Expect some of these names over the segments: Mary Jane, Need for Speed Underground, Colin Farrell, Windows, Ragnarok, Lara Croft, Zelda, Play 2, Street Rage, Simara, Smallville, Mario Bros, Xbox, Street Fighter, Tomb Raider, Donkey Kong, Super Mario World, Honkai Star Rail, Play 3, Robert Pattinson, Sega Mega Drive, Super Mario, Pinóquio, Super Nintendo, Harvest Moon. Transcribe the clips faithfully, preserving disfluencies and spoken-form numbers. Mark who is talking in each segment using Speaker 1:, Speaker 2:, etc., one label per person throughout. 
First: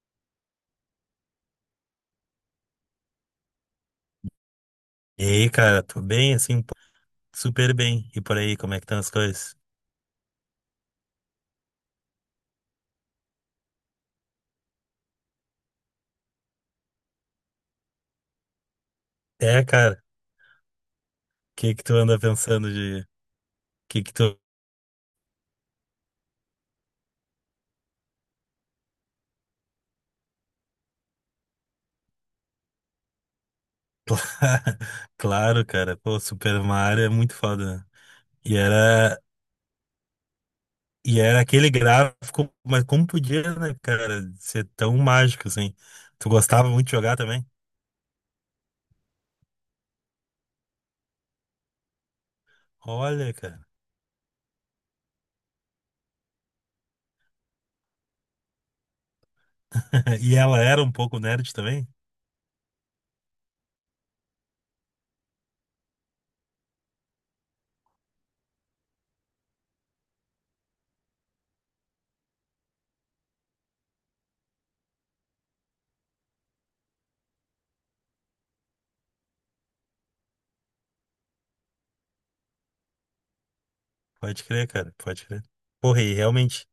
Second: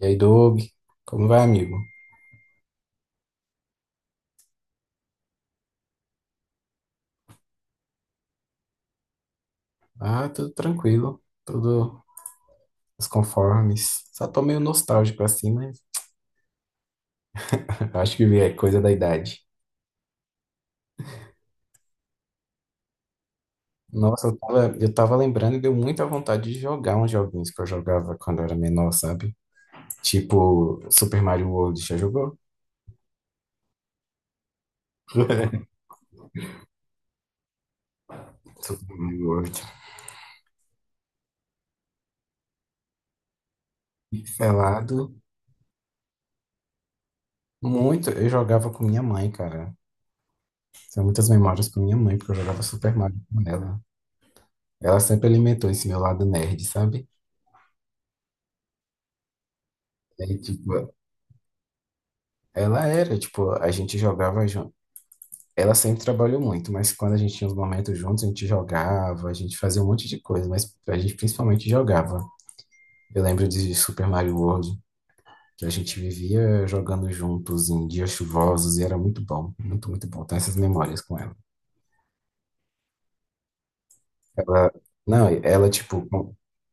Speaker 1: E aí, Doug, como vai, amigo?
Speaker 2: E aí, cara, tô bem, assim, pô, super bem. E por aí, como é que estão as coisas?
Speaker 1: Ah, tudo tranquilo, tudo nos conformes. Só tô meio nostálgico assim, mas acho que é coisa da idade.
Speaker 2: É, cara, o que que tu anda pensando de. O que que
Speaker 1: Nossa, eu
Speaker 2: tu.
Speaker 1: tava, eu tava lembrando e deu muita vontade de jogar uns joguinhos que eu jogava quando eu era menor, sabe? Tipo Super Mario World, já jogou?
Speaker 2: Claro, cara, pô, Super Mario é muito foda, né? E
Speaker 1: Super
Speaker 2: era...
Speaker 1: Mario World.
Speaker 2: E era aquele gráfico, mas como podia, né, cara, ser tão
Speaker 1: Pelado?
Speaker 2: mágico, assim. Tu gostava muito de jogar também?
Speaker 1: Muito, eu jogava com minha mãe, cara. Tenho muitas memórias com minha mãe, porque eu jogava Super Mario
Speaker 2: Olha,
Speaker 1: com
Speaker 2: cara.
Speaker 1: ela. Ela sempre alimentou esse meu lado nerd, sabe?
Speaker 2: E
Speaker 1: Aí,
Speaker 2: ela era um
Speaker 1: tipo,
Speaker 2: pouco nerd também?
Speaker 1: ela era, tipo, a gente jogava junto. Ela sempre trabalhou muito, mas quando a gente tinha os momentos juntos, a gente jogava, a gente fazia um monte de coisa, mas a gente principalmente jogava. Eu lembro de Super Mario World, que a gente vivia jogando juntos em dias chuvosos e era muito bom, muito, muito bom. Tenho essas memórias com ela.
Speaker 2: Pode crer,
Speaker 1: Ela,
Speaker 2: cara, pode
Speaker 1: não,
Speaker 2: crer.
Speaker 1: ela,
Speaker 2: Porra,
Speaker 1: tipo,
Speaker 2: e
Speaker 1: com-
Speaker 2: realmente,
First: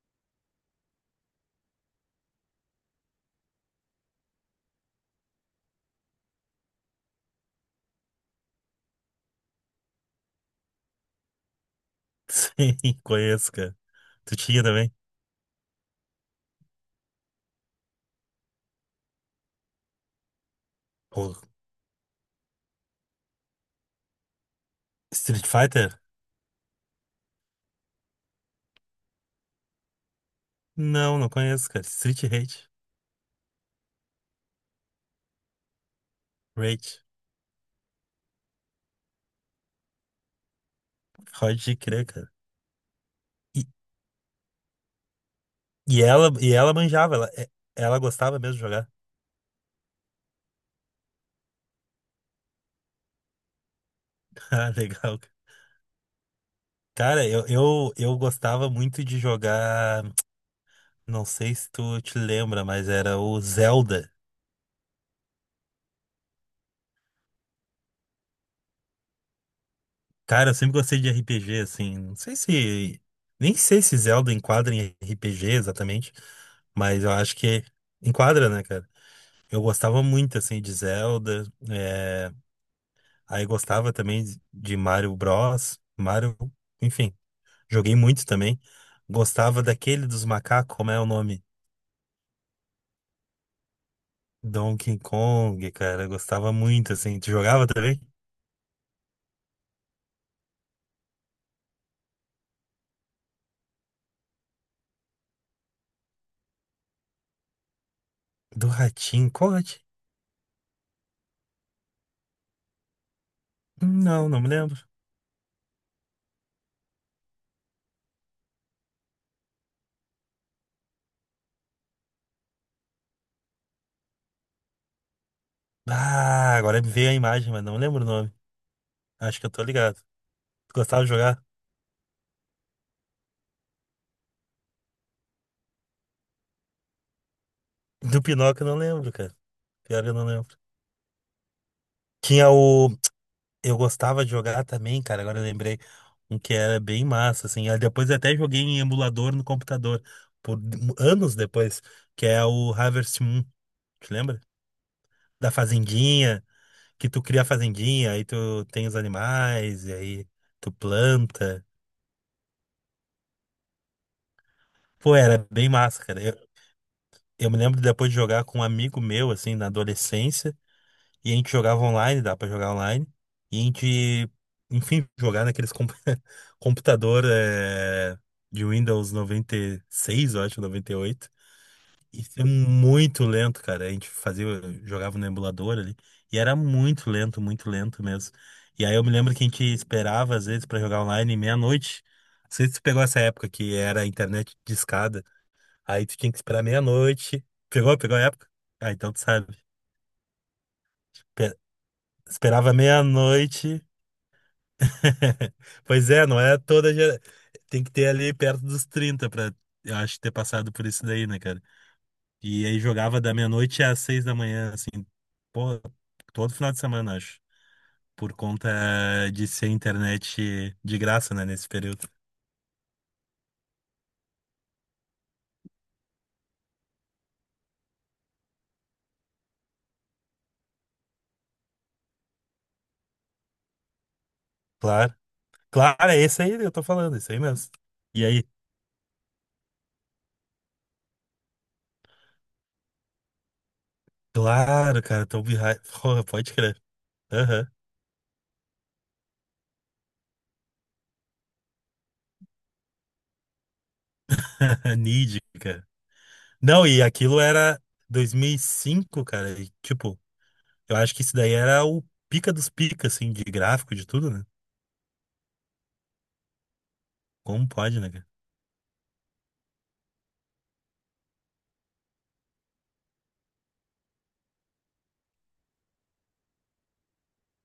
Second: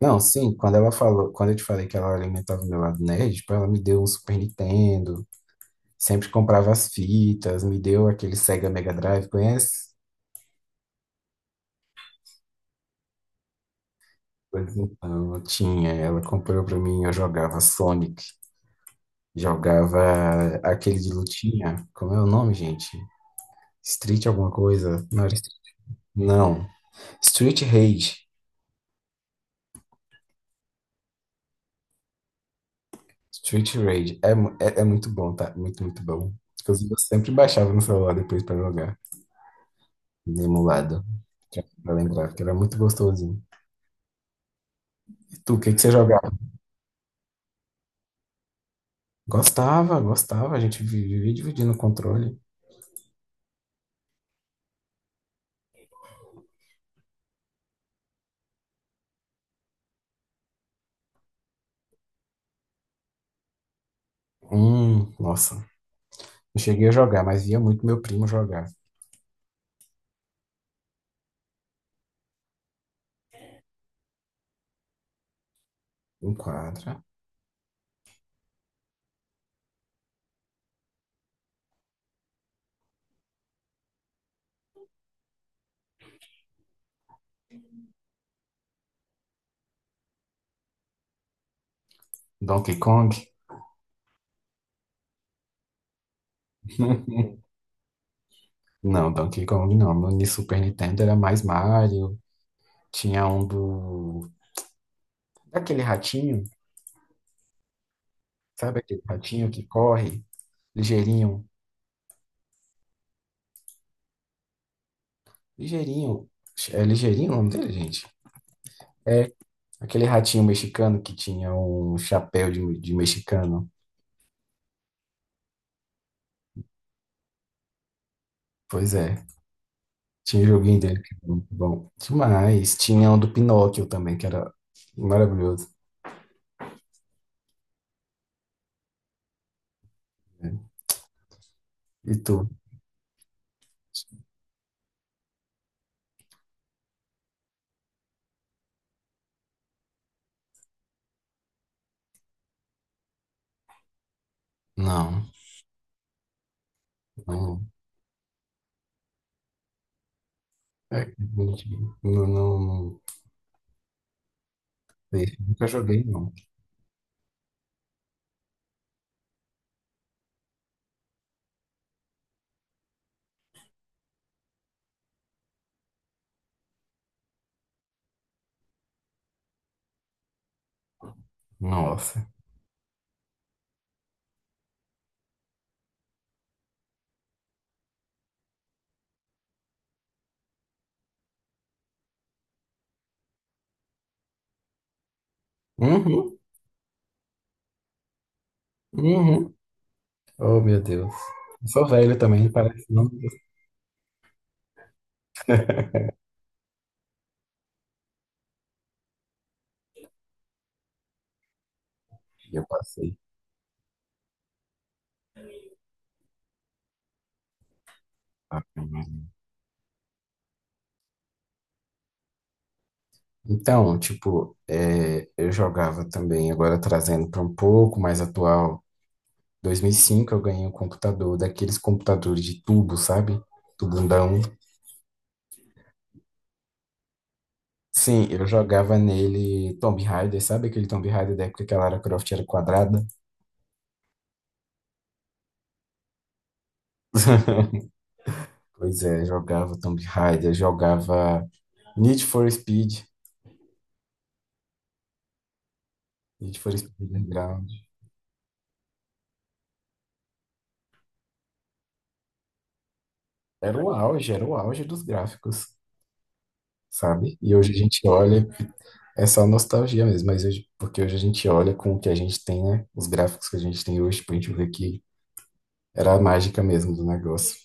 Speaker 1: Não, sim, quando ela falou, quando eu te falei que ela alimentava o meu lado nerd, tipo, ela me deu um Super Nintendo, sempre comprava as fitas, me deu aquele Sega Mega Drive, conhece?
Speaker 2: sim, conheço, cara. Tu tinha
Speaker 1: Pois
Speaker 2: também?
Speaker 1: então, eu tinha, ela comprou pra mim, eu jogava Sonic, jogava aquele de
Speaker 2: Pô,
Speaker 1: lutinha, como é o nome, gente? Street alguma coisa? Não, era
Speaker 2: Street
Speaker 1: Street-
Speaker 2: Fighter?
Speaker 1: não. Street Rage.
Speaker 2: Não, não conheço, cara. Street Rage.
Speaker 1: Street Rage. É, mu- é, é muito bom, tá? Muito, muito bom. Inclusive, eu
Speaker 2: Rage.
Speaker 1: sempre baixava no celular depois pra jogar, emulado,
Speaker 2: Pode
Speaker 1: pra
Speaker 2: crer,
Speaker 1: lembrar,
Speaker 2: cara.
Speaker 1: porque era muito gostosinho.
Speaker 2: E,
Speaker 1: E tu, o que que você
Speaker 2: e
Speaker 1: jogava?
Speaker 2: ela, e ela manjava, ela, é- ela gostava mesmo de jogar.
Speaker 1: Gostava, gostava, a gente vi- vivia dividindo o controle.
Speaker 2: Ah, legal, cara. Cara, eu, eu, eu gostava muito de jogar. Não sei se tu te lembra, mas era o Zelda.
Speaker 1: Hum, nossa. Não cheguei a jogar, mas via muito meu primo jogar.
Speaker 2: Cara, eu sempre gostei de R P G, assim. Não sei se. Nem sei se Zelda enquadra em R P G exatamente,
Speaker 1: Enquadra.
Speaker 2: mas eu acho que enquadra, né, cara? Eu gostava muito, assim, de Zelda. é, Aí gostava também de Mario Bros, Mario, enfim, joguei muito também. Gostava daquele dos macacos, como é o nome?
Speaker 1: Donkey Kong?
Speaker 2: Donkey Kong, cara, gostava muito assim. Tu jogava também?
Speaker 1: Não, Donkey Kong não. No Ni- Super Nintendo era mais Mario. Tinha um do. Daquele ratinho,
Speaker 2: Do
Speaker 1: sabe aquele
Speaker 2: ratinho,
Speaker 1: ratinho
Speaker 2: qual
Speaker 1: que
Speaker 2: ratinho?
Speaker 1: corre? Ligeirinho.
Speaker 2: Hum, Não, não me lembro.
Speaker 1: Ligeirinho. É ligeirinho o nome dele, gente? É aquele ratinho mexicano que tinha um chapéu de, de mexicano.
Speaker 2: Ah, agora me veio a imagem, mas não lembro o nome.
Speaker 1: Pois é.
Speaker 2: Acho que eu tô ligado.
Speaker 1: Tinha um
Speaker 2: Tu
Speaker 1: joguinho dele
Speaker 2: gostava de
Speaker 1: que era
Speaker 2: jogar?
Speaker 1: muito bom. Demais. Tinha um do Pinóquio também, que era maravilhoso.
Speaker 2: Do Pinóquio, eu não lembro, cara. Pior que eu não
Speaker 1: Né?
Speaker 2: lembro.
Speaker 1: E tu?
Speaker 2: Tinha o Eu gostava de jogar também, cara. Agora eu lembrei um que era bem massa, assim. Aí depois eu até joguei em emulador no computador, por anos depois, que é o Harvest Moon, te lembra?
Speaker 1: Não,
Speaker 2: Da fazendinha, que tu cria a
Speaker 1: não.
Speaker 2: fazendinha, aí tu tem os animais, e aí tu
Speaker 1: É,
Speaker 2: planta.
Speaker 1: gente, não, não, não
Speaker 2: Pô,
Speaker 1: sei.
Speaker 2: era
Speaker 1: Nunca
Speaker 2: bem
Speaker 1: joguei,
Speaker 2: massa, cara.
Speaker 1: não.
Speaker 2: Eu, eu me lembro depois de jogar com um amigo meu, assim, na adolescência. E a gente jogava online, dá pra jogar online. E a gente, enfim, jogar naqueles comp- computador eh, de Windows noventa e seis eu acho, noventa e oito.
Speaker 1: Nossa.
Speaker 2: Isso é muito lento, cara. A gente fazia, jogava no emulador ali. E era muito lento, muito lento mesmo. E aí eu me lembro que a gente esperava, às vezes, pra jogar online meia-noite. Não sei se tu pegou essa época que era a internet discada. Aí tu tinha
Speaker 1: Uhum,
Speaker 2: que esperar meia-noite. Pegou? Pegou a época? Ah, então tu sabe.
Speaker 1: uhum. Oh, meu Deus.
Speaker 2: Pe-
Speaker 1: Eu sou velho também,
Speaker 2: Esperava
Speaker 1: parece não.
Speaker 2: meia-noite. Pois é, não é toda gera... Tem que ter ali perto dos trinta pra, eu acho, ter passado por isso daí, né, cara?
Speaker 1: Eu
Speaker 2: E aí
Speaker 1: passei.
Speaker 2: jogava da meia-noite às seis da manhã, assim, pô, todo final de semana, acho. Por conta de ser internet de graça, né, nesse período.
Speaker 1: Então, tipo, é, eu jogava também, agora trazendo para um pouco mais atual. dois mil e cinco eu ganhei um computador, daqueles computadores de tubo, sabe? Tubundão.
Speaker 2: Claro. Claro, é esse aí que eu tô falando, esse aí mesmo. E
Speaker 1: Sim,
Speaker 2: aí,
Speaker 1: eu jogava nele Tomb Raider, sabe aquele Tomb Raider da época que a Lara Croft era quadrada?
Speaker 2: claro, cara, Tomb Raider. Porra, pode crer. Aham.
Speaker 1: Pois é, jogava Tomb Raider, jogava Need for Speed,
Speaker 2: Nid, cara.
Speaker 1: Need for
Speaker 2: Não, e
Speaker 1: Speed
Speaker 2: aquilo
Speaker 1: Underground.
Speaker 2: era dois mil e cinco, cara. E, tipo, eu acho que isso daí era o pica dos picas, assim, de
Speaker 1: Era o
Speaker 2: gráfico, de tudo,
Speaker 1: auge, era
Speaker 2: né?
Speaker 1: o auge dos gráficos, sabe? E
Speaker 2: Como
Speaker 1: hoje a
Speaker 2: pode,
Speaker 1: gente
Speaker 2: né, cara?
Speaker 1: olha, é só nostalgia mesmo, mas hoje, porque hoje a gente olha com o que a gente tem, né? Os gráficos que a gente tem hoje, pra gente ver que era a mágica mesmo do negócio.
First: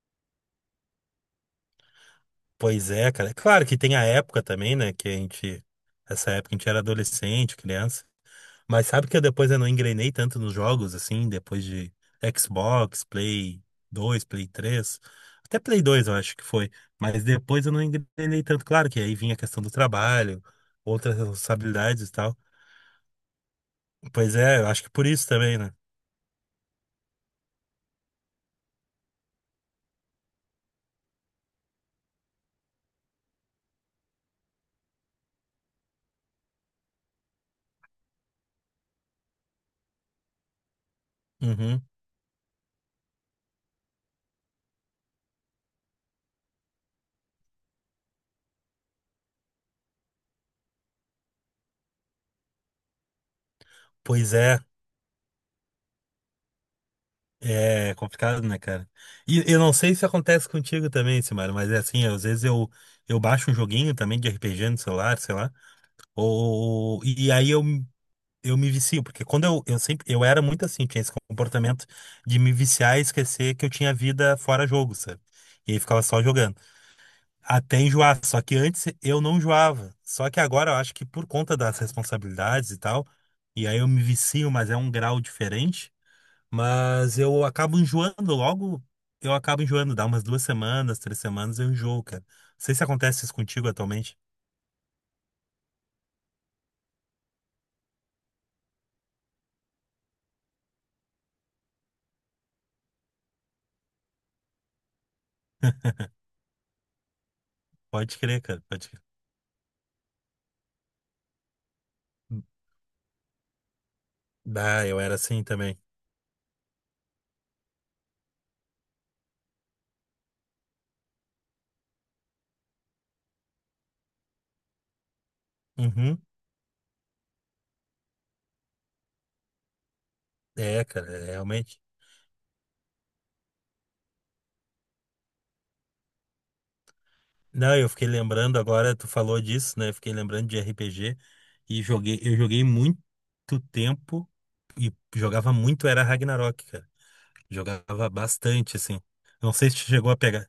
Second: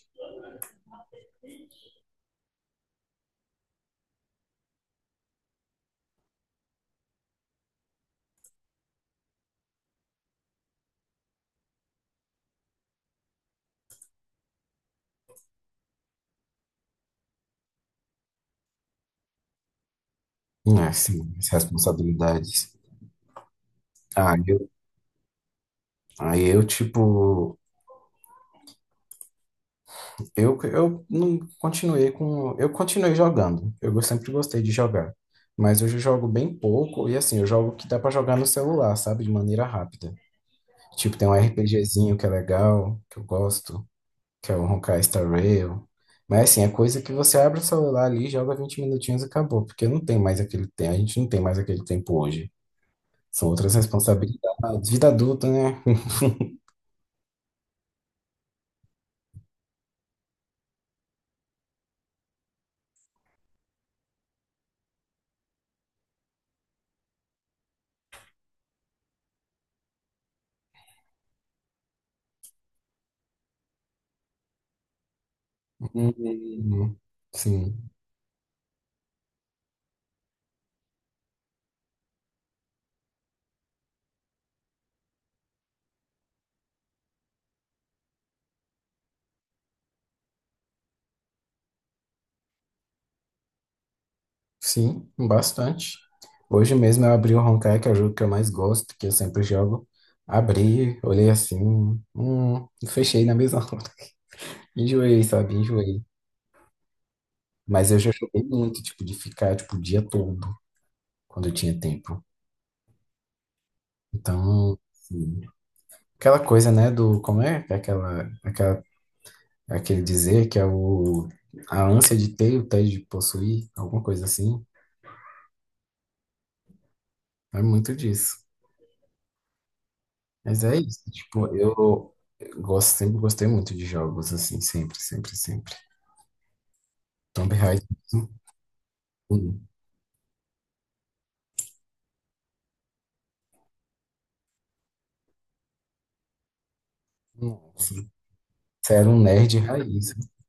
Speaker 2: Pois é, cara. Claro que tem a época também, né? Que a gente. Essa época a gente era adolescente, criança. Mas sabe que eu depois eu não engrenei tanto nos jogos, assim, depois de Xbox, Play dois, Play três. Até Play dois, eu acho que foi. Mas depois eu não engrenei tanto. Claro que aí vinha a questão do trabalho,
Speaker 1: Ah,
Speaker 2: outras
Speaker 1: sim, as
Speaker 2: responsabilidades e tal.
Speaker 1: responsabilidades. Ah,
Speaker 2: Pois é, eu
Speaker 1: eu,
Speaker 2: acho que por isso também, né?
Speaker 1: aí eu, tipo, Eu, eu não continuei com. Eu continuei jogando. Eu go- sempre gostei de jogar. Mas hoje eu jogo bem pouco. E assim, eu jogo que dá pra jogar no celular, sabe? De maneira rápida. Tipo, tem um
Speaker 2: Uhum.
Speaker 1: RPGzinho que é legal, que eu gosto, que é o Honkai Star Rail. Mas assim, é coisa que você abre o celular ali, joga vinte minutinhos e acabou. Porque não tem mais aquele tempo. A gente não tem mais aquele tempo hoje. São outras
Speaker 2: Pois é.
Speaker 1: responsabilidades. Vida adulta, né?
Speaker 2: É complicado, né, cara? E eu não sei se acontece contigo também, Simara, mas é assim, às vezes eu, eu baixo um joguinho também de R P G no celular, sei lá, ou, e aí eu, eu me vicio, porque quando eu, eu sempre, eu era muito assim, tinha esse comportamento de me viciar e esquecer que eu tinha vida fora jogo, sabe? E aí ficava só jogando.
Speaker 1: Hum,
Speaker 2: Até
Speaker 1: sim.
Speaker 2: enjoar, só que antes eu não enjoava. Só que agora eu acho que por conta das responsabilidades e tal, e aí eu me vicio, mas é um grau diferente. Mas eu acabo enjoando logo. Eu acabo enjoando, dá umas duas semanas, três semanas, eu enjoo, cara. Não sei se acontece isso contigo atualmente.
Speaker 1: Sim, bastante. Hoje mesmo eu abri o Honkai, que é o jogo que eu mais gosto, que eu sempre jogo. Abri, olhei assim, hum, e fechei na mesma hora. Enjoei, sabe? Enjoei. Mas eu já
Speaker 2: Pode crer,
Speaker 1: joguei
Speaker 2: cara,
Speaker 1: muito,
Speaker 2: pode crer.
Speaker 1: tipo, de ficar, tipo, o dia todo, quando eu tinha tempo. Então,
Speaker 2: Bah, eu era
Speaker 1: assim,
Speaker 2: assim também.
Speaker 1: aquela coisa, né, do, como é? Aquela, aquela, aquele dizer que é o, a ânsia de ter, o tédio de possuir, alguma coisa assim.
Speaker 2: Uhum.
Speaker 1: É muito disso. Mas é
Speaker 2: É,
Speaker 1: isso,
Speaker 2: cara, é,
Speaker 1: tipo,
Speaker 2: realmente.
Speaker 1: eu eu gosto, sempre gostei muito de jogos, assim, sempre, sempre, sempre. Tomb
Speaker 2: Não,
Speaker 1: Raider,
Speaker 2: eu fiquei lembrando agora, tu falou
Speaker 1: um
Speaker 2: disso, né? Eu fiquei lembrando de R P G e joguei, eu joguei muito tempo e jogava muito, era Ragnarok, cara.
Speaker 1: nossa,
Speaker 2: Jogava bastante,
Speaker 1: você
Speaker 2: assim.
Speaker 1: era um
Speaker 2: Não
Speaker 1: nerd
Speaker 2: sei se tu chegou
Speaker 1: raiz.
Speaker 2: a pegar.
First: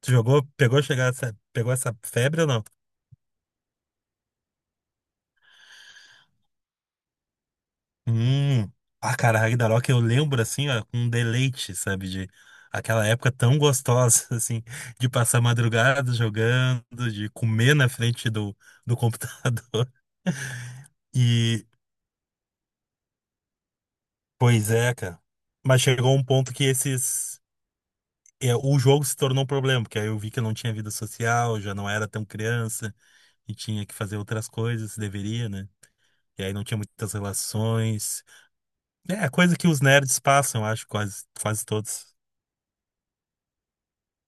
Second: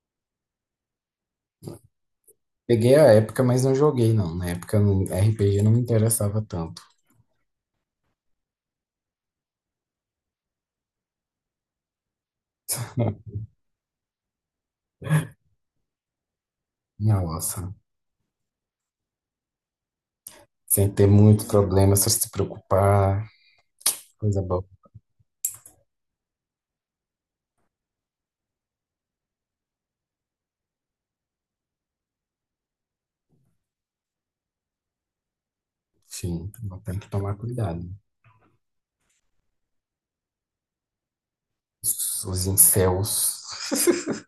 Speaker 2: Tu jogou, pegou, chegar, essa- pegou essa febre ou não?
Speaker 1: Peguei a época, mas não joguei, não. Na época, não- R P G não me interessava tanto.
Speaker 2: Hum. Ah, cara, Ragnarok eu lembro assim, ó, com deleite, sabe? De aquela época tão gostosa, assim, de passar madrugada jogando, de
Speaker 1: Nossa,
Speaker 2: comer na frente do, do computador.
Speaker 1: sem ter muito
Speaker 2: E,
Speaker 1: problema, só se preocupar, coisa boa.
Speaker 2: pois é, cara. Mas chegou um ponto que esses. É, o jogo se tornou um problema, porque aí eu vi que eu não tinha vida social, já não era tão criança e tinha que fazer outras coisas, deveria, né? E
Speaker 1: Enfim,
Speaker 2: aí não tinha
Speaker 1: então tem que
Speaker 2: muitas
Speaker 1: tomar cuidado.
Speaker 2: relações. É, coisa que os nerds passam, acho, quase, quase todos.
Speaker 1: Os os incels,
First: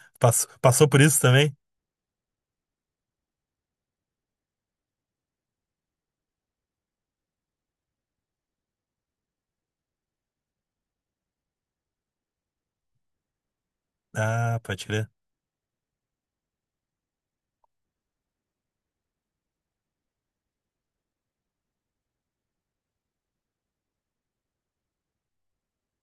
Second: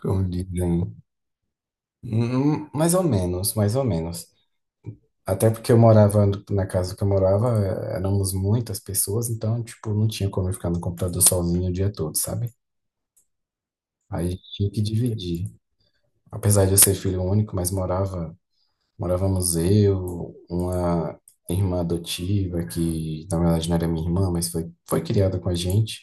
Speaker 1: como
Speaker 2: Passou, passou
Speaker 1: dizem.
Speaker 2: por isso também?
Speaker 1: Hum, hum, Mais ou menos, mais ou menos. Até porque eu morava na casa que eu morava, é, éramos muitas pessoas, então, tipo, não tinha como eu ficar no computador sozinho o dia todo, sabe? Aí
Speaker 2: Ah,
Speaker 1: tinha que
Speaker 2: pode crer.
Speaker 1: dividir. Apesar de eu ser filho único, mas morava, morávamos eu, uma irmã adotiva, que na verdade não era minha irmã, mas foi, foi criada com a gente.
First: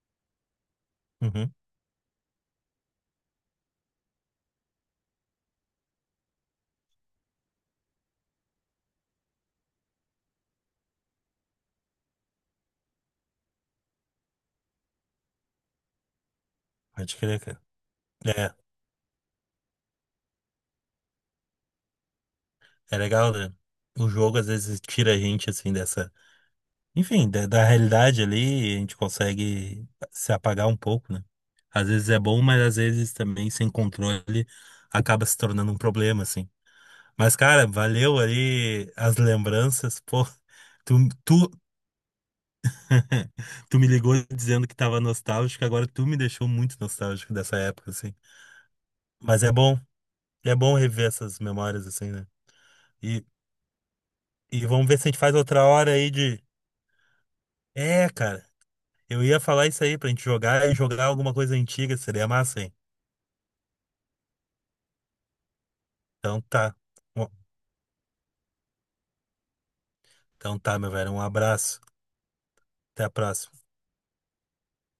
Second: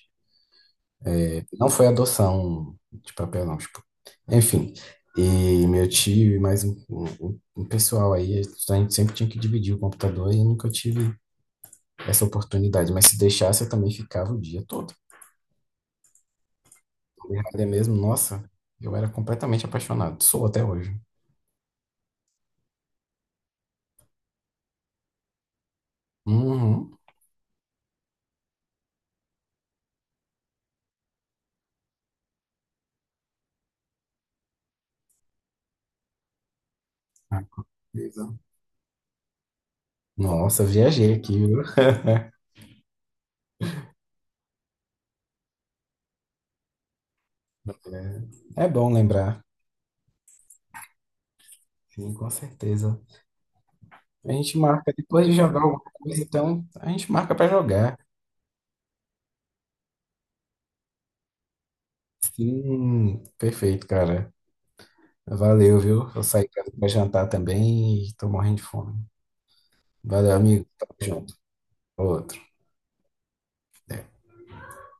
Speaker 2: Uhum,
Speaker 1: Não foi adoção de papel, não, tipo. Enfim. E meu tio e mais um, um, um pessoal aí, a gente sempre tinha que dividir o computador e eu nunca tive essa oportunidade, mas se deixasse eu também ficava o dia todo.
Speaker 2: pode crer, cara.
Speaker 1: É mesmo, nossa,
Speaker 2: É,
Speaker 1: eu era completamente apaixonado, sou até hoje.
Speaker 2: é legal, né? O jogo às vezes tira a gente, assim, dessa.
Speaker 1: Uhum.
Speaker 2: Enfim, da, da realidade ali, a gente consegue se apagar um pouco, né? Às vezes é bom, mas às vezes também, sem controle, acaba se tornando um problema, assim. Mas,
Speaker 1: Ah,
Speaker 2: cara, valeu
Speaker 1: beleza.
Speaker 2: aí as lembranças, pô.
Speaker 1: Nossa,
Speaker 2: Tu,
Speaker 1: viajei aqui,
Speaker 2: tu,
Speaker 1: viu?
Speaker 2: tu me ligou dizendo que tava nostálgico, agora tu me deixou muito nostálgico dessa época, assim.
Speaker 1: É, é bom lembrar,
Speaker 2: Mas é bom. É bom rever essas memórias assim,
Speaker 1: sim,
Speaker 2: né?
Speaker 1: com certeza.
Speaker 2: E,
Speaker 1: A gente
Speaker 2: e vamos
Speaker 1: marca
Speaker 2: ver se a gente
Speaker 1: depois de
Speaker 2: faz
Speaker 1: jogar
Speaker 2: outra
Speaker 1: alguma
Speaker 2: hora aí
Speaker 1: coisa,
Speaker 2: de.
Speaker 1: então a gente marca pra jogar.
Speaker 2: É, cara, eu ia falar isso aí pra gente jogar e jogar alguma coisa antiga, seria massa, hein?
Speaker 1: Sim, perfeito, cara. Valeu, viu? Eu
Speaker 2: Então
Speaker 1: saí pra
Speaker 2: tá.
Speaker 1: pra jantar
Speaker 2: Bom,
Speaker 1: também e tô morrendo de fome. Valeu,
Speaker 2: então
Speaker 1: amigo.
Speaker 2: tá, meu
Speaker 1: Tamo
Speaker 2: velho, um
Speaker 1: junto.
Speaker 2: abraço.
Speaker 1: Outro.
Speaker 2: Até a próxima.